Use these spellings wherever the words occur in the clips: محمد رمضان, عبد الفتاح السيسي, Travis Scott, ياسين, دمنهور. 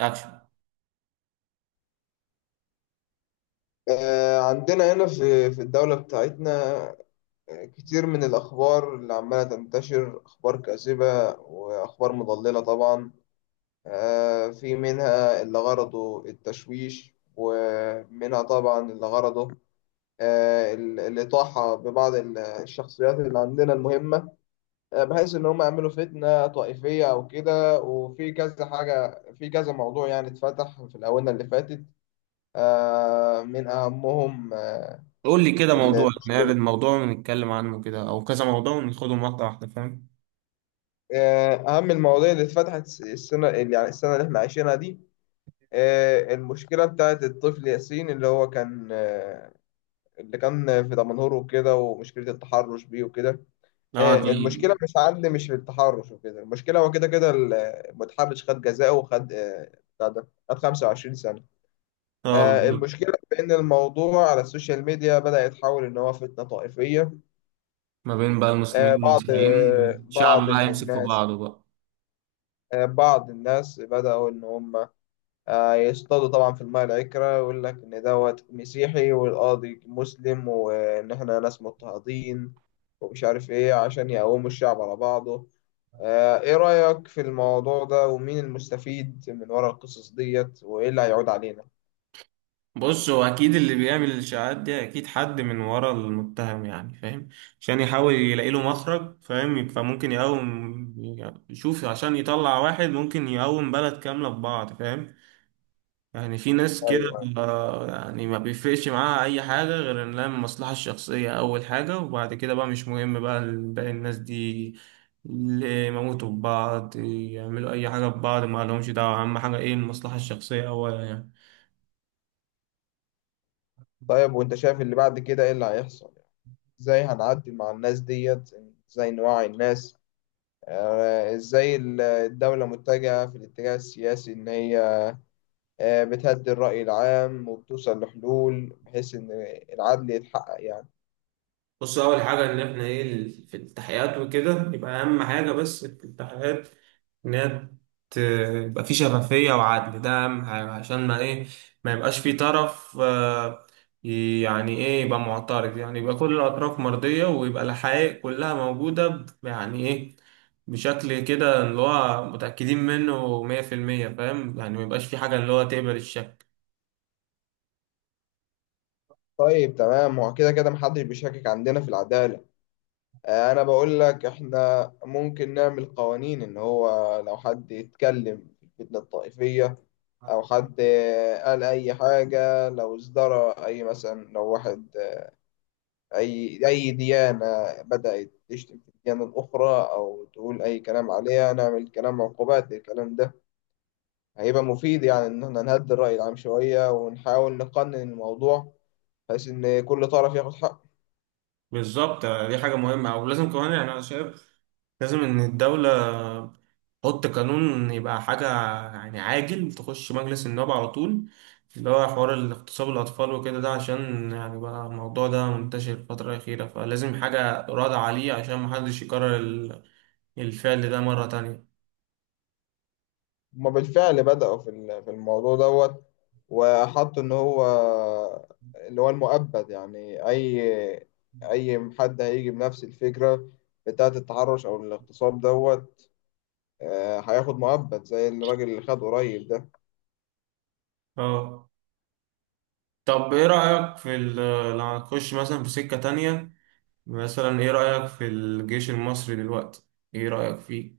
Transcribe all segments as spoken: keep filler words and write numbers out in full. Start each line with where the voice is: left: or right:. right: اكشن.
left: آه، عندنا هنا في في الدولة بتاعتنا. آه، كتير من الأخبار اللي عمالة تنتشر أخبار كاذبة وأخبار مضللة طبعا. آه، في منها اللي غرضه التشويش، ومنها طبعا اللي غرضه آه، ال- الإطاحة ببعض ال- الشخصيات اللي عندنا المهمة، آه، بحيث إن هم يعملوا فتنة طائفية أو كده، وفي كذا حاجة في كذا موضوع يعني اتفتح في الآونة اللي فاتت. آه، من أهمهم،
right: قول لي كده، موضوع، نعرض موضوع ونتكلم عنه كده او كذا موضوع وناخدهم واحده واحده، فاهم؟
left: آه، أهم المواضيع اللي اتفتحت السنة اللي- يعني السنة اللي احنا عايشينها دي، آه، المشكلة بتاعت الطفل ياسين، اللي هو كان آه، اللي كان في دمنهور وكده، ومشكلة التحرش بيه وكده.
right: اه
left: آه،
right: دي.
left: المشكلة مش عند مش في التحرش وكده، المشكلة هو كده كده ال- المتحرش خد جزاءه، وخد آه، بتاع ده خد 25 سنة.
right: اه
left: آه،
right: بالظبط.
left: المشكلة في إن الموضوع على السوشيال ميديا بدأ يتحول إن هو فتنة طائفية.
right: ما بين بقى المسلمين
left: آه، بعض
right: والمسيحيين،
left: آه،
right: والشعب
left: بعض
right: بقى
left: من
right: يمسك في
left: الناس،
right: بعضه بقى.
left: آه، بعض الناس بدأوا إن هم آه، يصطادوا طبعا في الماء العكرة، ويقول لك إن دوت مسيحي والقاضي مسلم، وإن إحنا ناس مضطهدين ومش عارف إيه، عشان يقوموا الشعب على بعضه. آه، إيه رأيك في الموضوع ده، ومين المستفيد من ورا القصص ديت، وإيه اللي هيعود علينا؟
right: بص، هو اكيد اللي بيعمل الاشاعات دي اكيد حد من ورا المتهم، يعني فاهم؟ عشان يحاول يلاقي له مخرج، فاهم؟ فممكن يقوم يشوف عشان يطلع واحد، ممكن يقوم بلد كامله في بعض، فاهم؟ يعني في ناس كده.
left: أيوه.
right: آه، يعني ما بيفرقش معاها اي حاجة غير ان لها المصلحة الشخصية اول حاجة، وبعد كده بقى مش مهم بقى باقي الناس دي، اللي يموتوا ببعض، يعملوا اي حاجة ببعض، ما لهمش دعوة، اهم حاجة ايه؟ المصلحة الشخصية اولا يعني.
left: طيب، وأنت شايف اللي بعد كده إيه اللي هيحصل؟ يعني، إزاي هنعدي مع الناس ديت؟ إزاي نوعي الناس؟ آه، إزاي الدولة متجهة في الاتجاه السياسي، إن هي آه، بتهدي الرأي العام وبتوصل لحلول، بحيث إن العدل يتحقق يعني.
right: بص، اول حاجه ان احنا ايه، ال- في التحقيقات وكده، يبقى اهم حاجه بس في التحقيقات ان هي ت- يبقى في شفافيه وعدل، ده اهم حاجه، عشان ما ايه، ما يبقاش في طرف آه، ي- يعني ايه، يبقى معترض، يعني يبقى كل الاطراف مرضيه، ويبقى الحقائق كلها موجوده ب- يعني ايه، بشكل كده اللي هو متاكدين منه مية في المية، فاهم؟ يعني ما يبقاش في حاجه اللي هو تقبل الشك.
left: طيب، تمام. هو كده كده محدش بيشكك عندنا في العدالة. آه، أنا بقول لك إحنا ممكن نعمل قوانين، إن هو لو حد يتكلم في الفتنة الطائفية، أو حد آه، قال أي حاجة، لو ازدرى، أي مثلا لو واحد آه، أي أي ديانة بدأت تشتم في الديانة الأخرى أو تقول أي كلام عليها، نعمل كلام عقوبات للكلام ده. هيبقى مفيد، يعني إن إحنا نهدي الرأي العام شوية ونحاول نقنن الموضوع، بحيث إن كل طرف ياخد حقه.
right: بالظبط، دي حاجة مهمة، ولازم كمان، يعني أنا شايف لازم إن الدولة حط قانون، يبقى حاجة يعني عاجل، تخش مجلس النواب على طول، اللي هو حوار الاغتصاب الأطفال وكده ده، عشان يعني بقى الموضوع ده منتشر الفترة الأخيرة، فلازم حاجة رادعة عليه عشان محدش يكرر ال- الفعل ده مرة تانية.
left: هما بالفعل بدأوا في ال- في الموضوع دوت، وحطوا إن هو اللي هو المؤبد. يعني أي أي حد هيجي بنفس الفكرة بتاعة التحرش أو الاغتصاب دوت، آه، هياخد مؤبد زي الراجل اللي خد قريب ده.
right: اه، طب ايه رأيك في ال- لو هنخش مثلا في سكة تانية، مثلا ايه رأيك في الجيش المصري دلوقتي؟ ايه رأيك فيه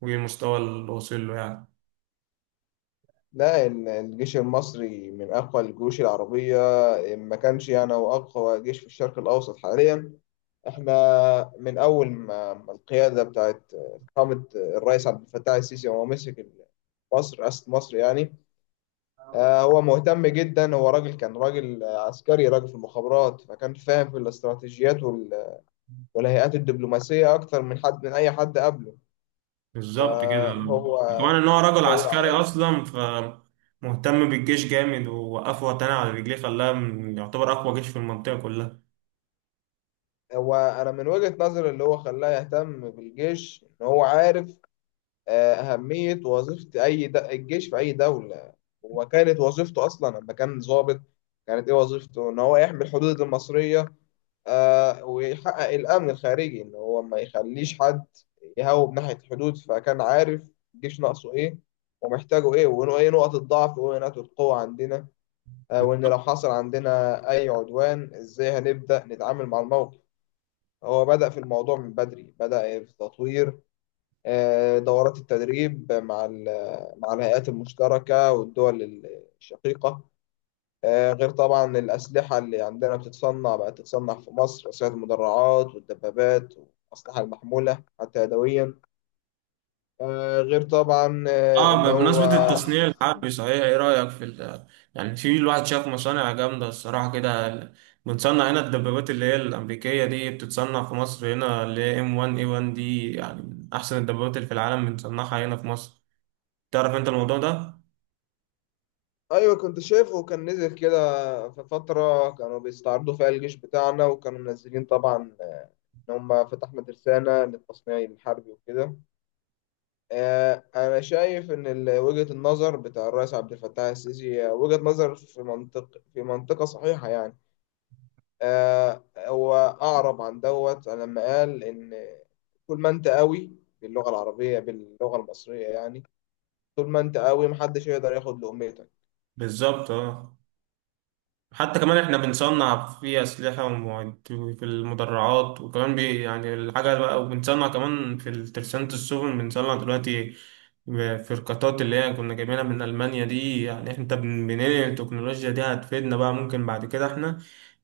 right: وايه المستوى اللي واصل له
left: لا، ال- الجيش المصري من أقوى الجيوش العربية، إن ما كانش يعني هو أقوى جيش في الشرق الأوسط حاليا. احنا من اول ما ما القياده بتاعت قامت، الرئيس عبد الفتاح السيسي وهو مسك مصر، رئاسه مصر يعني،
right: يعني؟
left: آه، هو مهتم جدا. هو راجل، كان راجل عسكري، راجل في المخابرات، فكان فاهم في الاستراتيجيات وال- والهيئات الدبلوماسيه، اكتر من حد من اي حد قبله.
right: بالظبط كده.
left: فهو
right: كمان ان هو رجل
left: هو
right: عسكري
left: عارف،
right: اصلا، فمهتم بالجيش جامد، ووقفه وطني على رجليه خلاه من- يعتبر اقوى جيش في المنطقه كلها.
left: هو انا من وجهه نظري اللي هو خلاه يهتم بالجيش، ان هو عارف آه، أهمية وظيفة أي د... الجيش في أي دولة. هو كانت وظيفته أصلا لما كان ضابط، كانت إيه وظيفته؟ إن هو يحمي الحدود المصرية، آه، ويحقق الأمن الخارجي، إن هو ما يخليش حد يهوب ناحية الحدود. فكان عارف الجيش ناقصه إيه ومحتاجه إيه، وإنه إيه نقط الضعف وإيه نقط القوة عندنا، آه، وإن لو حصل عندنا أي عدوان، إزاي هنبدأ نتعامل مع الموقف. هو بدأ في الموضوع من بدري، بدأ في تطوير آه، دورات التدريب مع ال- مع الهيئات المشتركة والدول الشقيقة، آه، غير طبعا الأسلحة اللي عندنا بتتصنع، بقت تتصنع في مصر أسلحة المدرعات والدبابات والأسلحة المحمولة حتى يدويا، آه، غير طبعا آه، إن
right: اه
left: هو.
right: بمناسبه التصنيع الحربي صحيح، ايه رايك في ال- يعني في، الواحد شاف مصانع جامده الصراحه كده، ال- بنصنع هنا الدبابات اللي هي الامريكيه دي، بتتصنع في مصر هنا، اللي هي إم وان إيه وان دي، يعني من احسن الدبابات اللي في العالم بنصنعها هنا في مصر. تعرف انت الموضوع ده؟
left: أيوة، كنت شايفه، كان نزل كده في فترة كانوا بيستعرضوا فيها الجيش بتاعنا، وكانوا منزلين طبعا آه، إن هم فتحنا ترسانة للتصنيع الحربي وكده. آه، أنا شايف إن ال- وجهة النظر بتاع الرئيس عبد الفتاح السيسي آه، وجهة نظر في منطق في منطقة صحيحة يعني. آه، هو أعرب عن دوت لما قال إن، طول ما أنت قوي، باللغة العربية، باللغة المصرية يعني، طول ما أنت قوي محدش يقدر ياخد لقمتك.
right: بالظبط اه. حتى كمان احنا بنصنع في أسلحة ومعد- في المدرعات، وكمان بي يعني الحاجة بقى، وبنصنع كمان في ترسانة السفن، بنصنع دلوقتي فرقاطات اللي هي كنا جايبينها من ألمانيا دي، يعني انت بن- بننقل التكنولوجيا دي، هتفيدنا بقى، ممكن بعد كده احنا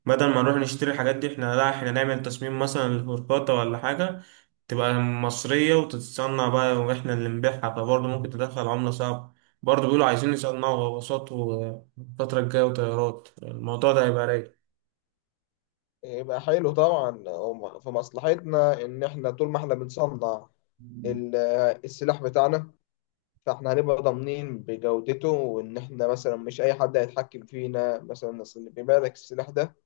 right: بدل ما نروح نشتري الحاجات دي، احنا لا، احنا نعمل تصميم مثلا لفرقاطة ولا حاجة تبقى مصرية وتتصنع بقى، واحنا اللي نبيعها، فبرضه ممكن تدخل عملة صعبة. برضه بيقولوا عايزين يصنعوا غواصات الفترة الجاية وطيارات، الموضوع ده هيبقى رايق.
left: يبقى حلو طبعا، هو في مصلحتنا إن إحنا طول ما إحنا بنصنع ال- السلاح بتاعنا، فاحنا هنبقى ضامنين بجودته، وان احنا مثلا مش اي حد هيتحكم فينا مثلا. اصل اللي بيبيع لك السلاح ده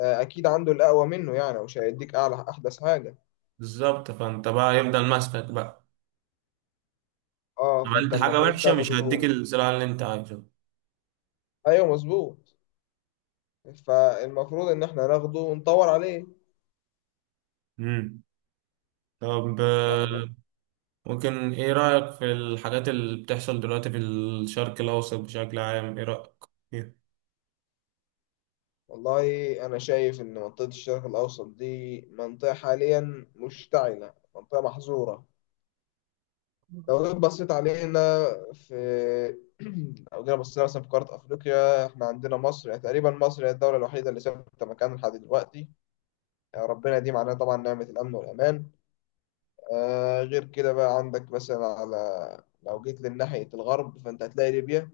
left: آه، اكيد عنده الاقوى منه، يعني مش هيديك اعلى احدث حاجه.
right: بالظبط، فانت بقى يفضل ماسكك بقى.
left: اه، فانت
right: عملت حاجة
left: المفروض
right: وحشة، مش
left: تاخده.
right: هديك الزراعة اللي انت عايزه.
left: ايوه، مظبوط. فالمفروض ان احنا ناخده ونطور عليه.
right: مم. طب آه،
left: آه،
right: ممكن ايه رأيك في الحاجات اللي بتحصل دلوقتي في الشرق الأوسط بشكل عام؟ ايه رأيك فيها؟
left: والله، انا شايف ان منطقه الشرق الاوسط دي منطقه حاليا مشتعله، منطقه محظوره. لو جيت بصيت علينا في لو جينا بصينا مثلا في قارة أفريقيا، إحنا عندنا مصر. يعني تقريبا مصر هي الدولة الوحيدة اللي ثابتة مكانها لحد دلوقتي، يعني ربنا يديم علينا طبعا نعمة الأمن والأمان. آه غير كده بقى، عندك مثلا، على لو جيت لناحية الغرب فأنت هتلاقي ليبيا.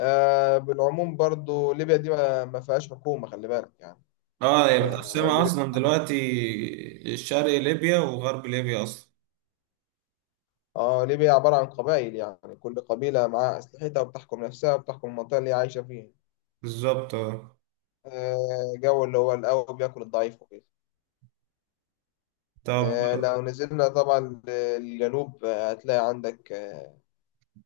left: آه بالعموم برضو ليبيا دي ما ما فيهاش حكومة، خلي بالك يعني.
right: اه هي
left: آه
right: متقسمة
left: ليبيا،
right: أصلا دلوقتي، الشرق ليبيا وغرب ليبيا أصلا.
left: اه، ليبيا عبارة عن قبائل. يعني كل قبيلة معاها أسلحتها وبتحكم نفسها وبتحكم المنطقة اللي هي عايشة فيها،
right: بالظبط اه.
left: آه، جو اللي هو القوي بياكل الضعيف وكده.
right: طب
left: آه، لو نزلنا طبعا للجنوب، آه، هتلاقي عندك آه،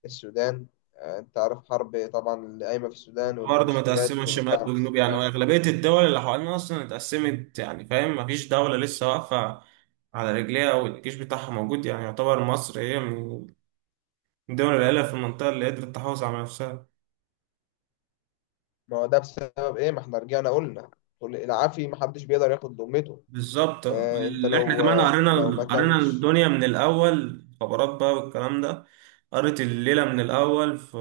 left: السودان. آه، انت عارف، حرب طبعا اللي قايمة في السودان،
right: برضه متقسمة
left: والميليشيات
right: شمال
left: والدعم
right: وجنوب يعني،
left: السريع.
right: وأغلبية الدول اللي حوالينا أصلا اتقسمت، يعني فاهم، مفيش دولة لسه واقفة على رجليها والجيش بتاعها موجود، يعني يعتبر مصر هي من الدول القليلة في المنطقة اللي قدرت تحافظ على نفسها.
left: ما هو ده بسبب ايه؟ ما احنا رجعنا قلنا، كل- العافي ما حدش بيقدر ياخد ذمته.
right: بالظبط،
left: آه، انت
right: اللي احنا
left: لو
right: كمان
left: آه،
right: قرينا،
left: لو ما
right: قرينا
left: كانش
right: الدنيا من الأول، خبرات بقى والكلام ده، قريت الليلة من الأول، ف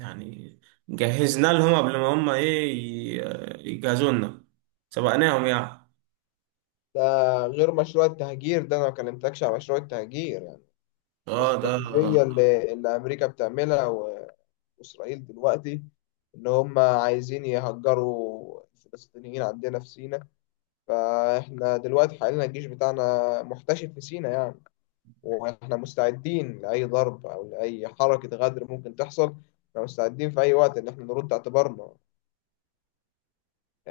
right: يعني جهزنا لهم قبل ما هم إيه ي- يجهزوا لنا، سبقناهم يعني.
left: ده، غير مشروع التهجير ده، انا ما كلمتكش على مشروع التهجير يعني،
right: اه ده.
left: الاستراتيجية اللي, اللي امريكا بتعملها، إسرائيل دلوقتي، إن هم عايزين يهجروا الفلسطينيين عندنا في سيناء. فإحنا دلوقتي حاليا الجيش بتاعنا محتشد في سيناء يعني، وإحنا مستعدين لأي ضرب أو لأي حركة غدر ممكن تحصل. إحنا مستعدين في أي وقت إن إحنا نرد اعتبارنا.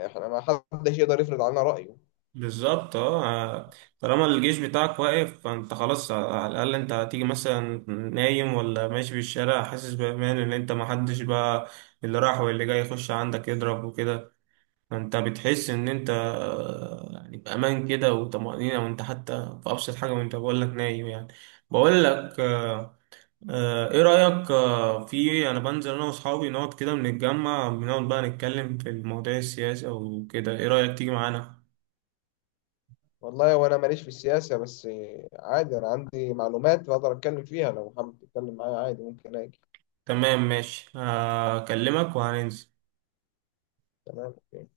left: إحنا، ما حدش يقدر يفرض علينا رأيه.
right: بالظبط اه. طالما الجيش بتاعك واقف، فانت خلاص، على الاقل انت هتيجي مثلا نايم ولا ماشي في الشارع حاسس بامان، ان انت محدش بقى اللي راح واللي جاي يخش عندك يضرب وكده، فانت بتحس ان انت آه، يعني بامان كده وطمأنينة، وانت حتى في ابسط حاجة، وانت بقول لك نايم يعني، بقول لك آه، ايه رأيك آه، في، انا بنزل انا واصحابي نقعد كده، بنتجمع بنقعد بقى نتكلم في المواضيع السياسية وكده، ايه رأيك تيجي معانا؟
left: والله، وأنا ماليش في السياسة، بس عادي، أنا عندي معلومات بقدر أتكلم فيها، لو حابب تتكلم معايا عادي ممكن أجي.
right: تمام ماشي، هكلمك وهننزل.
left: تمام، أوكي.